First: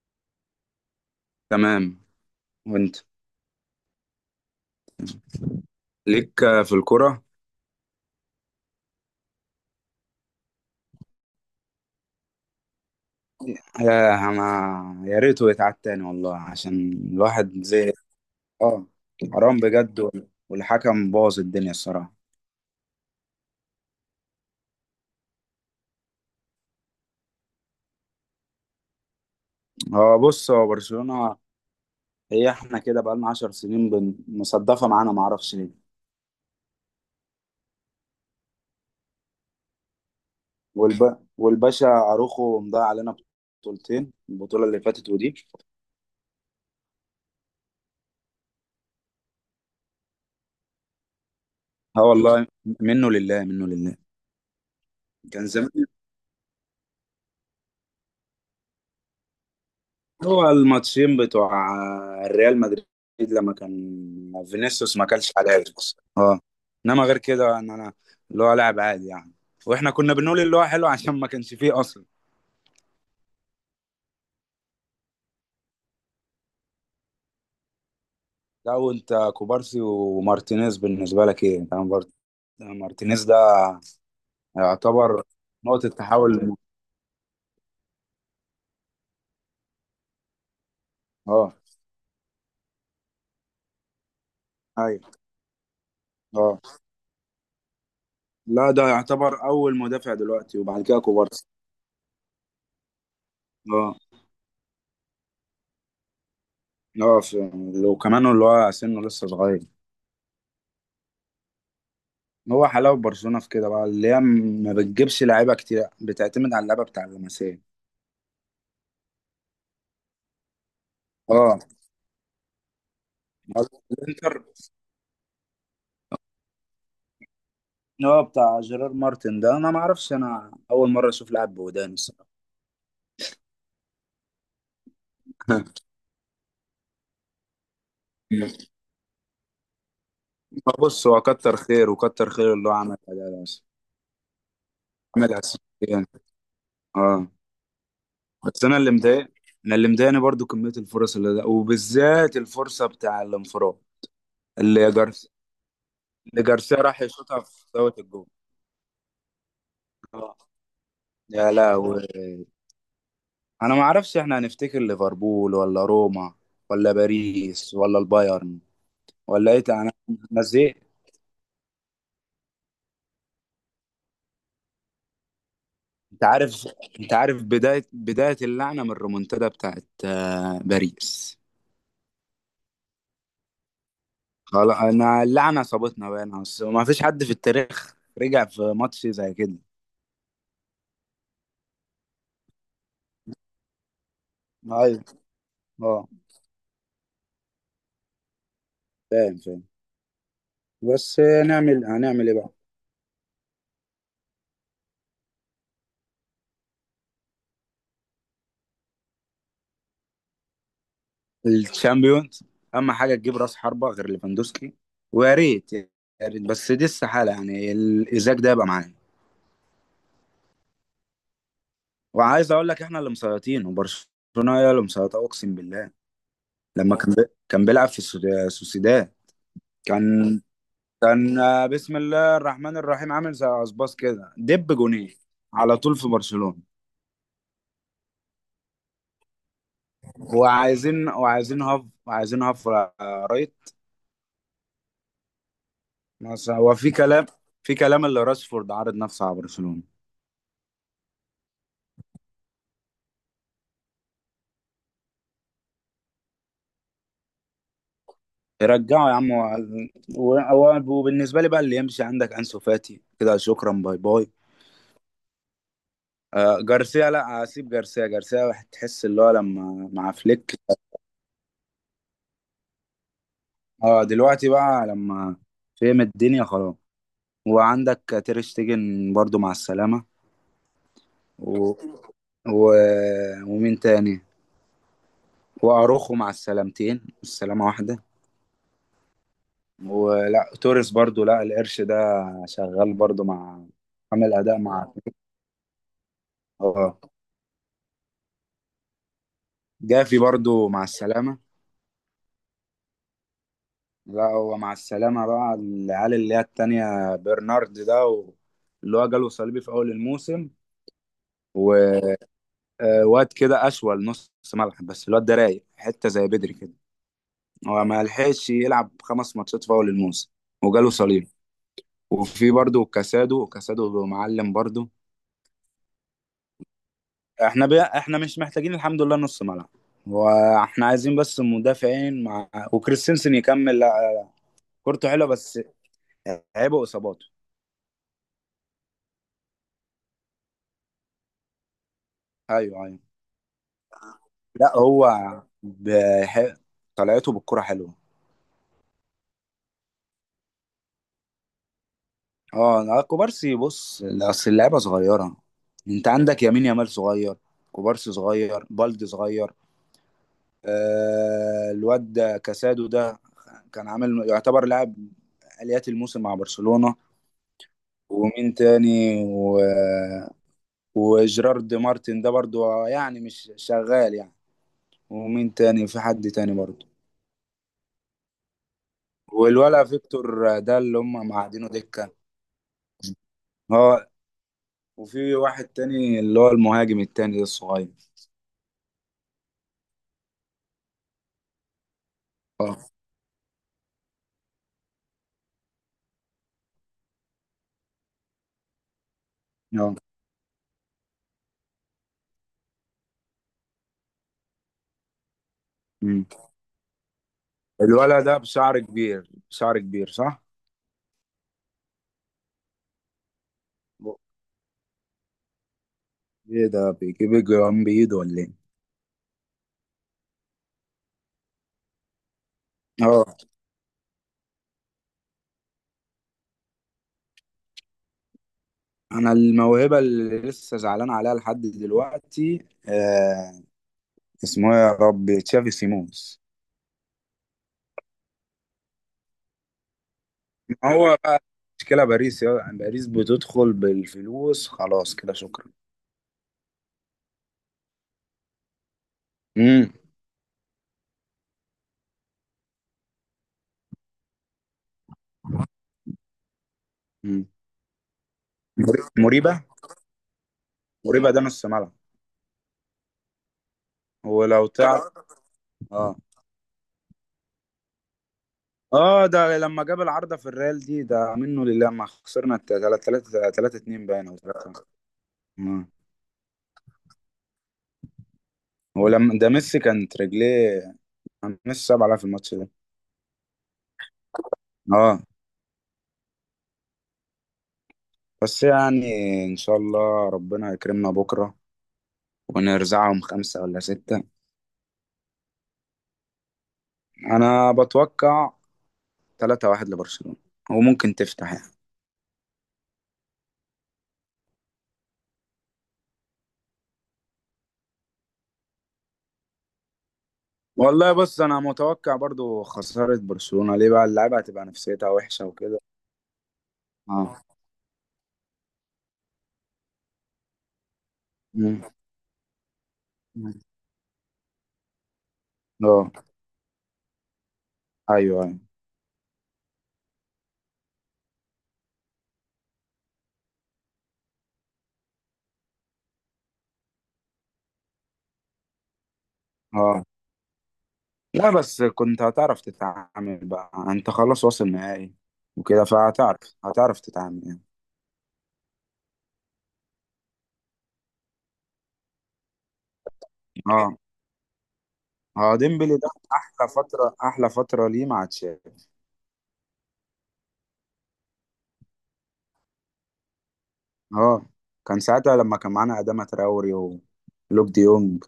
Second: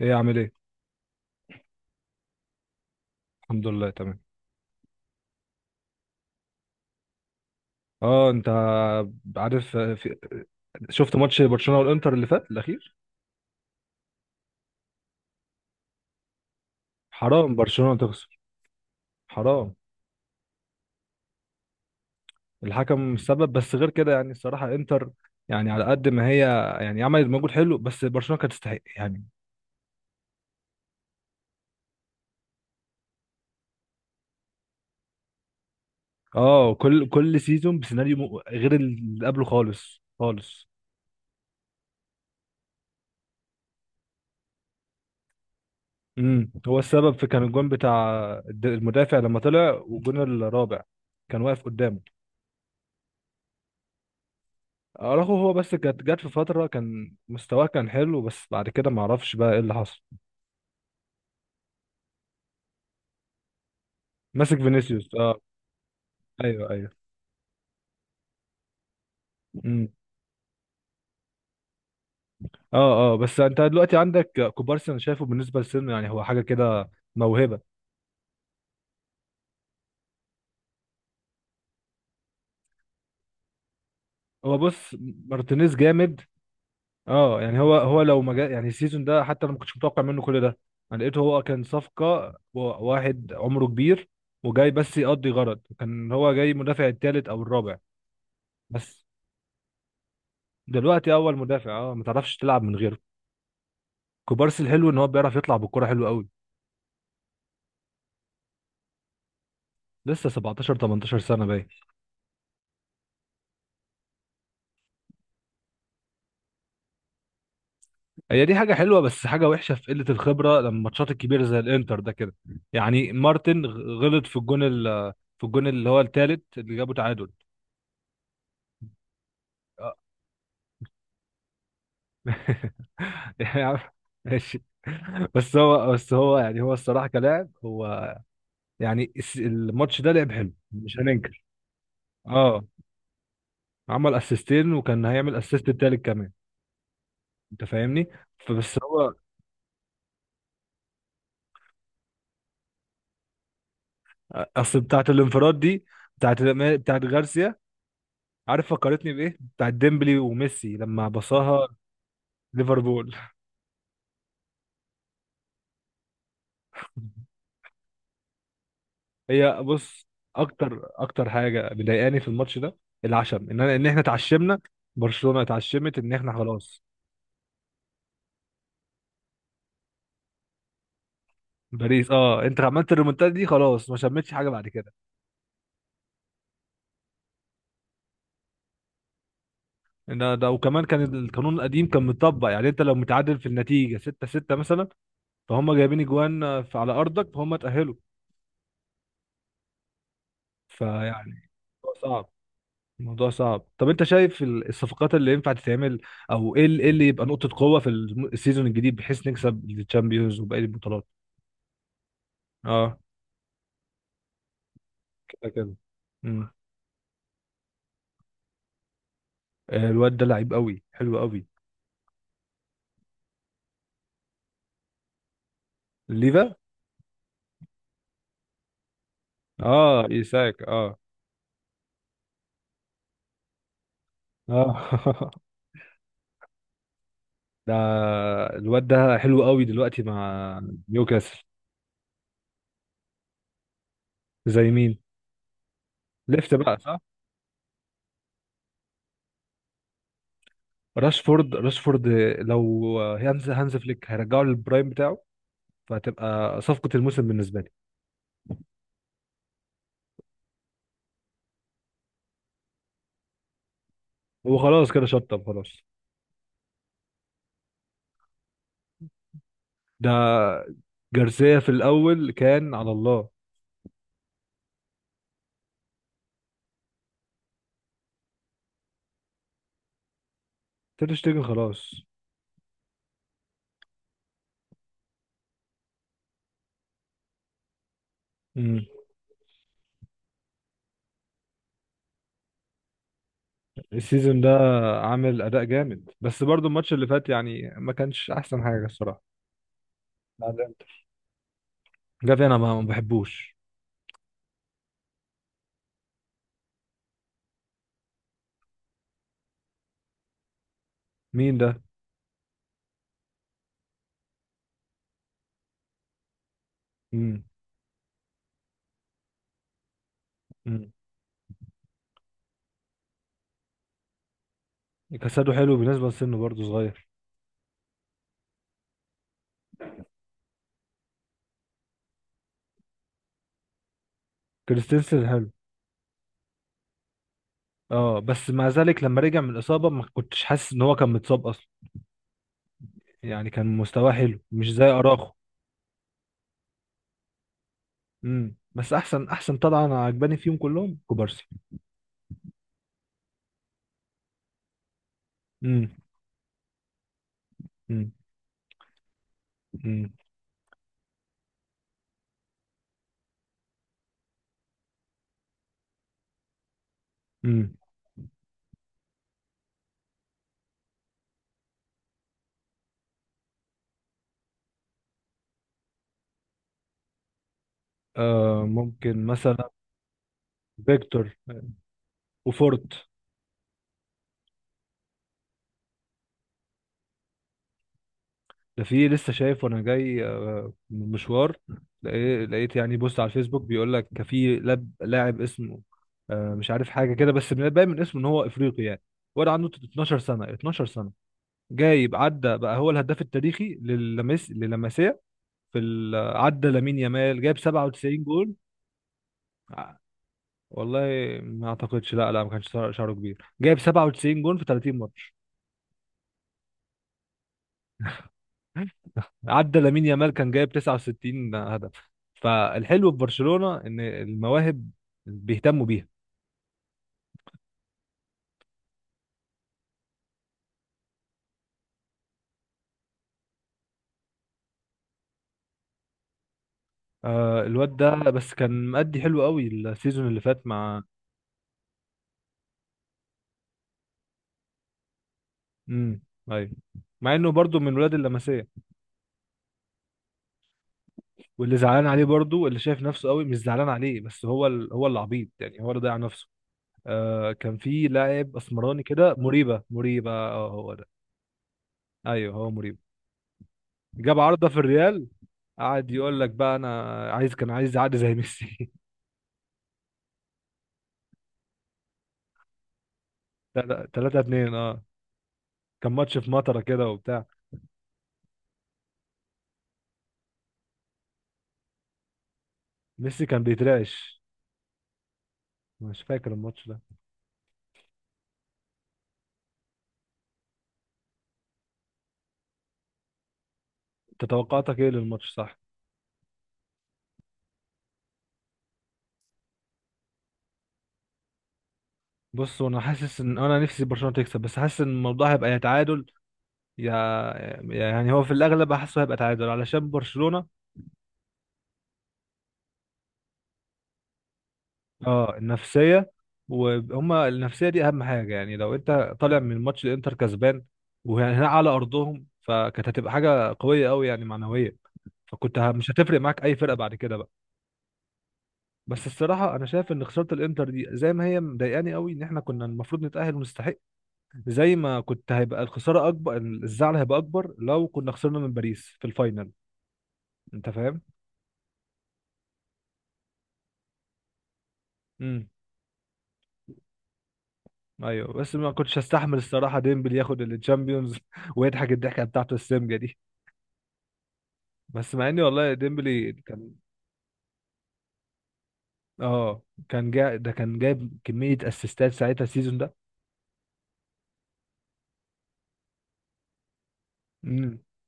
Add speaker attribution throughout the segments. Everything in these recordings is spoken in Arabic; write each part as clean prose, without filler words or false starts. Speaker 1: ايه عامل ايه؟
Speaker 2: تمام. وانت؟
Speaker 1: الحمد لله، تمام.
Speaker 2: ليك في الكرة؟
Speaker 1: اه، انت عارف شفت ماتش برشلونة والانتر اللي فات الاخير.
Speaker 2: يا انا يا ريته يتعاد تاني والله، عشان الواحد
Speaker 1: حرام
Speaker 2: زي.
Speaker 1: برشلونة تخسر،
Speaker 2: اه، حرام
Speaker 1: حرام.
Speaker 2: بجد. والحكم باظ الدنيا الصراحة.
Speaker 1: الحكم السبب، بس غير كده يعني الصراحة انتر، يعني على قد ما هي، يعني عملت مجهود حلو بس برشلونة كانت تستحق يعني.
Speaker 2: هو بص، هو برشلونة. هي احنا كده بقالنا 10 سنين، مصدفة معانا، معرفش ليه.
Speaker 1: اه، كل سيزون بسيناريو غير اللي قبله خالص خالص.
Speaker 2: والباشا اروخو مضيع علينا بطولتين، البطولة اللي فاتت ودي.
Speaker 1: هو السبب في كان الجون بتاع المدافع لما طلع، والجون الرابع كان واقف قدامه.
Speaker 2: اه والله، منه لله منه لله.
Speaker 1: اراخو،
Speaker 2: كان
Speaker 1: هو
Speaker 2: زمان
Speaker 1: بس كانت جت في فتره كان مستواه كان حلو، بس بعد كده ما اعرفش بقى ايه اللي حصل.
Speaker 2: هو الماتشين بتوع الريال مدريد، لما كان
Speaker 1: ماسك
Speaker 2: فينيسيوس ما
Speaker 1: فينيسيوس،
Speaker 2: كانش
Speaker 1: اه،
Speaker 2: حاجه اصلا. اه،
Speaker 1: ايوه ايوه.
Speaker 2: انما غير كده، ان انا اللي هو لاعب عادي يعني.
Speaker 1: امم.
Speaker 2: واحنا كنا بنقول اللي هو حلو عشان ما كانش فيه اصلا.
Speaker 1: اه، اه، بس انت دلوقتي عندك كوبارسي، انا شايفه بالنسبه لسنه يعني هو حاجه كده، موهبه.
Speaker 2: لا، وانت كوبارسي ومارتينيز بالنسبه لك ايه؟ انت مارتينيز ده
Speaker 1: هو بص،
Speaker 2: يعتبر
Speaker 1: مارتينيز
Speaker 2: نقطه
Speaker 1: جامد.
Speaker 2: تحول.
Speaker 1: اه، يعني هو لو ما جا يعني السيزون ده حتى انا ما كنتش متوقع منه كل ده. انا لقيته هو
Speaker 2: اه،
Speaker 1: كان صفقه واحد عمره كبير وجاي بس
Speaker 2: ايوه،
Speaker 1: يقضي غرض، كان هو جاي
Speaker 2: اه.
Speaker 1: مدافع الثالث او الرابع.
Speaker 2: لا، ده
Speaker 1: بس
Speaker 2: يعتبر اول مدافع دلوقتي، وبعد كده
Speaker 1: دلوقتي اول
Speaker 2: كوبارسي.
Speaker 1: مدافع، اه، ما تعرفش تلعب من غيره.
Speaker 2: اه،
Speaker 1: كوبارسي الحلو ان هو بيعرف يطلع بالكرة حلو قوي.
Speaker 2: اه. وكمان اللي هو سنه لسه صغير.
Speaker 1: لسه 17 18 سنة باين.
Speaker 2: هو حلاوة برشلونة في كده بقى، اللي هي ما بتجيبش لعيبة كتير، بتعتمد على اللعبة بتاع اللمسية.
Speaker 1: هي دي حاجة حلوة، بس حاجة وحشة في قلة الخبرة لما الماتشات الكبيرة زي
Speaker 2: اه،
Speaker 1: الانتر ده كده. يعني مارتن غلط في
Speaker 2: الانتر.
Speaker 1: الجون في الجون اللي هو التالت اللي جابه تعادل.
Speaker 2: هو بتاع جيرار مارتن ده، انا ما
Speaker 1: آه.
Speaker 2: اعرفش، انا اول مرة اشوف لاعب بودان الصراحة.
Speaker 1: يا عم، ماشي. بس هو بس هو يعني هو الصراحة كلاعب، هو يعني الماتش ده لعب حلو، مش
Speaker 2: بص، هو
Speaker 1: هننكر.
Speaker 2: كتر خير، وكتر خير
Speaker 1: اه،
Speaker 2: اللي هو عملها، ده بس.
Speaker 1: عمل اسيستين وكان هيعمل
Speaker 2: عملها
Speaker 1: اسيست التالت
Speaker 2: اسيستين.
Speaker 1: كمان،
Speaker 2: اه،
Speaker 1: انت فاهمني؟
Speaker 2: بس
Speaker 1: فبس هو،
Speaker 2: انا اللي مضايقني برضو كمية الفرص اللي ده، وبالذات الفرصة بتاع الانفراد.
Speaker 1: اصل
Speaker 2: اللي
Speaker 1: بتاعت
Speaker 2: جارس
Speaker 1: الانفراد دي بتاعت
Speaker 2: اللي جارسيا راح
Speaker 1: بتاعت
Speaker 2: يشوطها
Speaker 1: غارسيا.
Speaker 2: في زاوية الجول.
Speaker 1: عارف فكرتني بايه؟ بتاعت ديمبلي
Speaker 2: آه،
Speaker 1: وميسي لما
Speaker 2: يا
Speaker 1: بصاها
Speaker 2: لهوي.
Speaker 1: ليفربول
Speaker 2: انا ما اعرفش، احنا هنفتكر ليفربول ولا روما ولا باريس ولا البايرن ولا ايه
Speaker 1: هي
Speaker 2: تاني. انا
Speaker 1: بص،
Speaker 2: أنا زهقت.
Speaker 1: اكتر اكتر حاجه مضايقاني في الماتش ده العشم ان احنا اتعشمنا، برشلونه اتعشمت ان
Speaker 2: انت
Speaker 1: احنا
Speaker 2: عارف
Speaker 1: خلاص.
Speaker 2: انت عارف، بدايه اللعنه من الريمونتادا بتاعت باريس.
Speaker 1: باريس، اه، انت عملت الريمونتادا دي خلاص ما شمتش حاجه بعد
Speaker 2: خلاص،
Speaker 1: كده.
Speaker 2: انا اللعنه صابتنا بقى. أنا أصل ما فيش حد في التاريخ رجع في ماتش زي كده.
Speaker 1: ان ده وكمان كان القانون القديم كان مطبق، يعني انت لو متعادل في النتيجه 6-6 مثلا
Speaker 2: ايوه،
Speaker 1: فهم جايبين
Speaker 2: اه،
Speaker 1: اجوان على ارضك فهم تاهلوا.
Speaker 2: فاهم فاهم. بس
Speaker 1: فيعني الموضوع
Speaker 2: هنعمل
Speaker 1: صعب.
Speaker 2: ايه بقى.
Speaker 1: الموضوع صعب. طب انت شايف الصفقات اللي ينفع تتعمل؟ او ايه ايه اللي يبقى نقطة قوة في السيزون الجديد بحيث نكسب الشامبيونز وباقي البطولات؟
Speaker 2: الشامبيونز اهم
Speaker 1: اه،
Speaker 2: حاجه، تجيب راس حربه غير ليفاندوسكي. ويا
Speaker 1: كده
Speaker 2: ريت
Speaker 1: كده.
Speaker 2: يا ريت،
Speaker 1: امم،
Speaker 2: بس دي استحاله يعني الازاك ده يبقى معانا.
Speaker 1: الواد ده لعيب قوي حلو قوي.
Speaker 2: وعايز اقول لك احنا اللي مسيطرين، وبرشلونه هي اللي مسيطره، اقسم بالله.
Speaker 1: ليفا،
Speaker 2: لما كان بيلعب في السوسيداد،
Speaker 1: اه،
Speaker 2: كان
Speaker 1: ايساك، اه،
Speaker 2: كان بسم الله الرحمن الرحيم، عامل زي عصباص كده، دب جونين
Speaker 1: اه
Speaker 2: على طول في برشلونه.
Speaker 1: ده الواد ده حلو قوي دلوقتي مع نيوكاسل.
Speaker 2: وعايزين هاف، رايت.
Speaker 1: زي مين؟ ليفت
Speaker 2: مثلا هو
Speaker 1: بقى،
Speaker 2: في
Speaker 1: صح؟
Speaker 2: كلام، اللي راشفورد عارض نفسه على برشلونه.
Speaker 1: راشفورد، راشفورد لو هانز فليك هيرجعه للبرايم بتاعه فهتبقى صفقة الموسم بالنسبة لي.
Speaker 2: رجعه يا عم، وبالنسبه لي بقى، اللي يمشي عندك انسو فاتي، كده شكرا، باي باي.
Speaker 1: هو خلاص كده شطب خلاص.
Speaker 2: آه، جارسيا لا، اسيب جارسيا. جارسيا واحد تحس اللي هو لما مع فليك.
Speaker 1: ده جارسيا في الاول كان على الله.
Speaker 2: اه، دلوقتي بقى لما فهم الدنيا خلاص. وعندك تير شتيجن برضو مع السلامة.
Speaker 1: تير شتيجن
Speaker 2: و...
Speaker 1: خلاص.
Speaker 2: و... ومين تاني؟ واروخو مع السلامتين، السلامة واحدة.
Speaker 1: امم.
Speaker 2: ولا توريس برضو، لا، القرش ده شغال برضو، مع، عامل
Speaker 1: السيزون ده
Speaker 2: أداء مع،
Speaker 1: عامل اداء جامد، بس برضو الماتش
Speaker 2: اه.
Speaker 1: اللي فات يعني ما كانش احسن حاجه الصراحه.
Speaker 2: جافي
Speaker 1: مع
Speaker 2: برضو مع
Speaker 1: الإنتر.
Speaker 2: السلامة.
Speaker 1: جافي انا ما بحبوش.
Speaker 2: لا، هو مع السلامة بقى العيال اللي هي التانية، برنارد ده، اللي هو جاله صليبي في أول الموسم.
Speaker 1: مين ده؟
Speaker 2: وواد كده أشول نص ملعب، بس الواد ده رايق حتة زي بدري كده.
Speaker 1: امم.
Speaker 2: هو ما لحقش يلعب خمس ماتشات في أول الموسم وجاله
Speaker 1: امم.
Speaker 2: صليبي. وفي برضه كاسادو، كاسادو معلم برضه.
Speaker 1: كاسادو حلو بالنسبه لسنه، برضو صغير.
Speaker 2: احنا مش محتاجين الحمد لله نص ملعب، واحنا عايزين بس مدافعين مع، وكريستنسن يكمل لا، كورته
Speaker 1: كريستنسن
Speaker 2: حلوه
Speaker 1: حلو.
Speaker 2: بس عيبه اصاباته.
Speaker 1: اه، بس مع ذلك لما رجع من الاصابه ما كنتش حاسس ان هو كان متصاب اصلا،
Speaker 2: ايوه، ايوه.
Speaker 1: يعني كان مستواه حلو مش
Speaker 2: لا
Speaker 1: زي
Speaker 2: هو
Speaker 1: اراخو.
Speaker 2: بح... طلعته بالكرة حلوة.
Speaker 1: امم، بس احسن احسن طلعه انا عجباني فيهم كلهم كوبارسي.
Speaker 2: اه، لا، كوبارسي، بص اصل اللعبة صغيرة.
Speaker 1: امم.
Speaker 2: انت عندك يمين يامال صغير، كوبارسي صغير، بالدي صغير.
Speaker 1: امم.
Speaker 2: آه، الواد ده كاسادو ده كان عامل يعتبر لاعب آليات الموسم مع برشلونة.
Speaker 1: امم.
Speaker 2: ومين تاني؟ وجيرارد مارتن ده برضو، يعني مش شغال يعني. ومين تاني؟ في حد تاني برضو؟
Speaker 1: ممكن مثلا
Speaker 2: والولا فيكتور ده اللي هم
Speaker 1: فيكتور
Speaker 2: معادينه دكة.
Speaker 1: وفورت.
Speaker 2: اه، وفي واحد تاني اللي هو المهاجم التاني ده الصغير.
Speaker 1: ده في لسه شايف وانا جاي من مشوار، لقيت
Speaker 2: اه،
Speaker 1: يعني بوست على الفيسبوك بيقول لك كان في لاعب اسمه، مش عارف حاجه كده، بس باين من اسمه ان هو افريقي يعني. ولا عنده
Speaker 2: اه،
Speaker 1: 12 سنه، 12 سنه، جايب عدى بقى هو الهداف التاريخي للمسيا في
Speaker 2: أمم.
Speaker 1: عدى لامين يامال جايب 97
Speaker 2: الولد ده
Speaker 1: جول.
Speaker 2: بشعر كبير، بشعر
Speaker 1: ع-
Speaker 2: كبير، صح؟
Speaker 1: والله ما اعتقدش، لا لا، ما كانش شعره كبير جايب
Speaker 2: ب-
Speaker 1: 97 جول في 30 ماتش.
Speaker 2: ايه ده؟ بيجيب الجرام بايده ولا ايه؟
Speaker 1: عدى لامين يامال كان جايب 69 هدف. فالحلو في
Speaker 2: اه،
Speaker 1: برشلونة ان المواهب بيهتموا بيها.
Speaker 2: انا الموهبة اللي لسه زعلان عليها لحد دلوقتي آه، اسمه إيه يا ربي؟ تشافي سيمونز.
Speaker 1: الواد ده بس كان مأدي حلو قوي السيزون اللي فات مع.
Speaker 2: هو بقى مشكلة باريس، يا باريس بتدخل بالفلوس، خلاص كده شكرا.
Speaker 1: امم. ايوه. مع انه برضو من ولاد اللمسية.
Speaker 2: امم،
Speaker 1: واللي زعلان عليه برضو اللي شايف نفسه قوي مش زعلان عليه، بس هو اللي عبيط يعني هو اللي ضيع نفسه.
Speaker 2: أمم.
Speaker 1: كان في لاعب اسمراني كده،
Speaker 2: مريبة،
Speaker 1: مريبة، مريبة، اه هو ده.
Speaker 2: مريبة ده نص ملعب.
Speaker 1: ايوه، هو مريبة، جاب
Speaker 2: ولو
Speaker 1: عارضة في
Speaker 2: تعرف.
Speaker 1: الريال. قعد
Speaker 2: اه،
Speaker 1: يقول لك بقى انا عايز، كان عايز اعدي زي ميسي.
Speaker 2: اه، ده لما جاب العارضة في الريال دي، ده منه لله. ما خسرنا 3-3، 3
Speaker 1: تلاتة
Speaker 2: 2 باين، او
Speaker 1: تلاتة اتنين،
Speaker 2: 3.
Speaker 1: اه. كان ماتش في مطرة كده وبتاع.
Speaker 2: ولما ده ميسي كانت رجليه، كان ميسي صعب عليها في الماتش ده.
Speaker 1: ميسي كان بيترعش.
Speaker 2: اه،
Speaker 1: مش فاكر الماتش ده.
Speaker 2: بس يعني ان شاء الله ربنا يكرمنا بكرة ونرزعهم خمسة ولا ستة.
Speaker 1: انت توقعاتك ايه للماتش؟ صح،
Speaker 2: انا بتوقع 3-1 لبرشلونة، وممكن تفتح يعني.
Speaker 1: بص، وانا حاسس ان انا نفسي برشلونة تكسب، بس حاسس ان الموضوع هيبقى يا تعادل يا، يعني هو في الاغلب حاسه هيبقى تعادل علشان برشلونة.
Speaker 2: والله، بص انا متوقع برضو خسارة برشلونة، ليه بقى؟ اللعيبة هتبقى نفسيتها وحشة
Speaker 1: اه،
Speaker 2: وكده.
Speaker 1: النفسية،
Speaker 2: اه،
Speaker 1: وهما النفسية دي اهم حاجة يعني، لو انت طالع من ماتش الانتر كسبان وهنا
Speaker 2: مم.
Speaker 1: على ارضهم، فكانت هتبقى حاجة قوية قوي يعني معنوية. فكنت مش
Speaker 2: اه،
Speaker 1: هتفرق معاك اي فرقة بعد كده بقى.
Speaker 2: ايوه، ايوه.
Speaker 1: بس الصراحة أنا شايف إن خسارة الإنتر دي زي ما هي مضايقاني قوي، إن إحنا كنا المفروض نتأهل ونستحق، زي ما كنت هيبقى الخسارة أكبر، الزعل هيبقى أكبر لو كنا خسرنا من باريس في الفاينل.
Speaker 2: اه،
Speaker 1: أنت فاهم؟
Speaker 2: لا، بس كنت هتعرف تتعامل بقى، انت خلاص واصل نهائي
Speaker 1: امم،
Speaker 2: وكده. فهتعرف، تتعامل يعني.
Speaker 1: أيوه، بس ما كنتش هستحمل الصراحة ديمبلي ياخد الشامبيونز ويضحك الضحكة بتاعته السمجة دي،
Speaker 2: اه،
Speaker 1: بس مع
Speaker 2: اه،
Speaker 1: إني والله
Speaker 2: ديمبلي ده
Speaker 1: ديمبلي
Speaker 2: احلى
Speaker 1: كان
Speaker 2: فترة، احلى فترة ليه؟ مع تشافي.
Speaker 1: آه كان جا، ده كان جايب كمية أسيستات ساعتها السيزون ده.
Speaker 2: اه، كان ساعتها لما كان معانا أداما تراوري ولوك
Speaker 1: امم.
Speaker 2: ديونج.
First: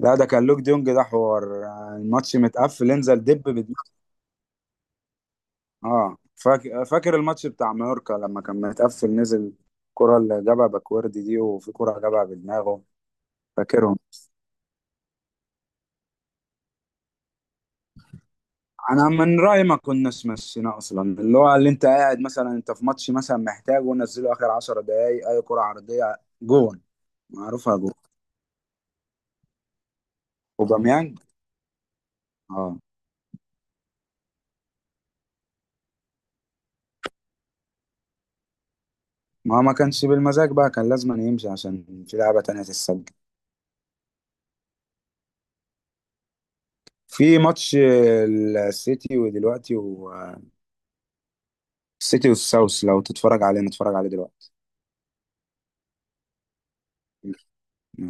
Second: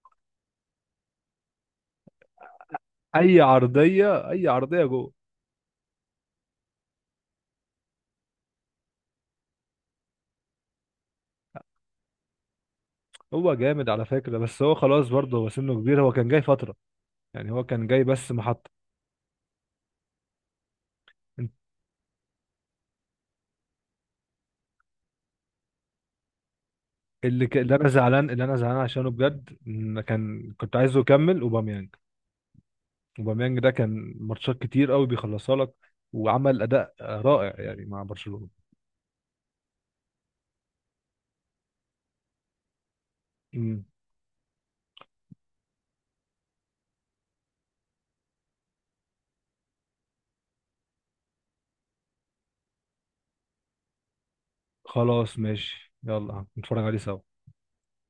Speaker 2: لا، ده كان لوك ديونج ده حوار، الماتش متقفل انزل
Speaker 1: أي
Speaker 2: دب بدماغك.
Speaker 1: عرضية أي عرضية جوه.
Speaker 2: اه، فاكر، فاكر الماتش بتاع مايوركا لما كان متقفل نزل الكرة اللي جابها باكوردي دي، وفي كرة جابها بدماغه.
Speaker 1: هو جامد
Speaker 2: فاكرهم.
Speaker 1: على فكرة، بس هو خلاص برضه هو سنه كبير، هو كان جاي فترة يعني، هو كان جاي بس محطة.
Speaker 2: انا من رايي ما كناش مشينا اصلا، اللي هو اللي انت قاعد مثلا، انت في ماتش مثلا محتاج ونزله اخر 10 دقايق اي كره عرضيه، جون. معروفها جون
Speaker 1: اللي انا زعلان عشانه بجد إن كان كنت عايزه
Speaker 2: اوباميانج.
Speaker 1: يكمل اوباميانج.
Speaker 2: اه،
Speaker 1: اوباميانج ده كان ماتشات كتير قوي بيخلصها لك، وعمل اداء رائع يعني مع برشلونة.
Speaker 2: ما كانش بالمزاج بقى، كان لازم أن يمشي عشان في لعبه تانية تتسجل
Speaker 1: امم،
Speaker 2: في ماتش السيتي. ودلوقتي والسيتي والساوث، لو تتفرج عليه نتفرج عليه دلوقتي.
Speaker 1: خلاص ماشي يلا نتفرج عليه سوا.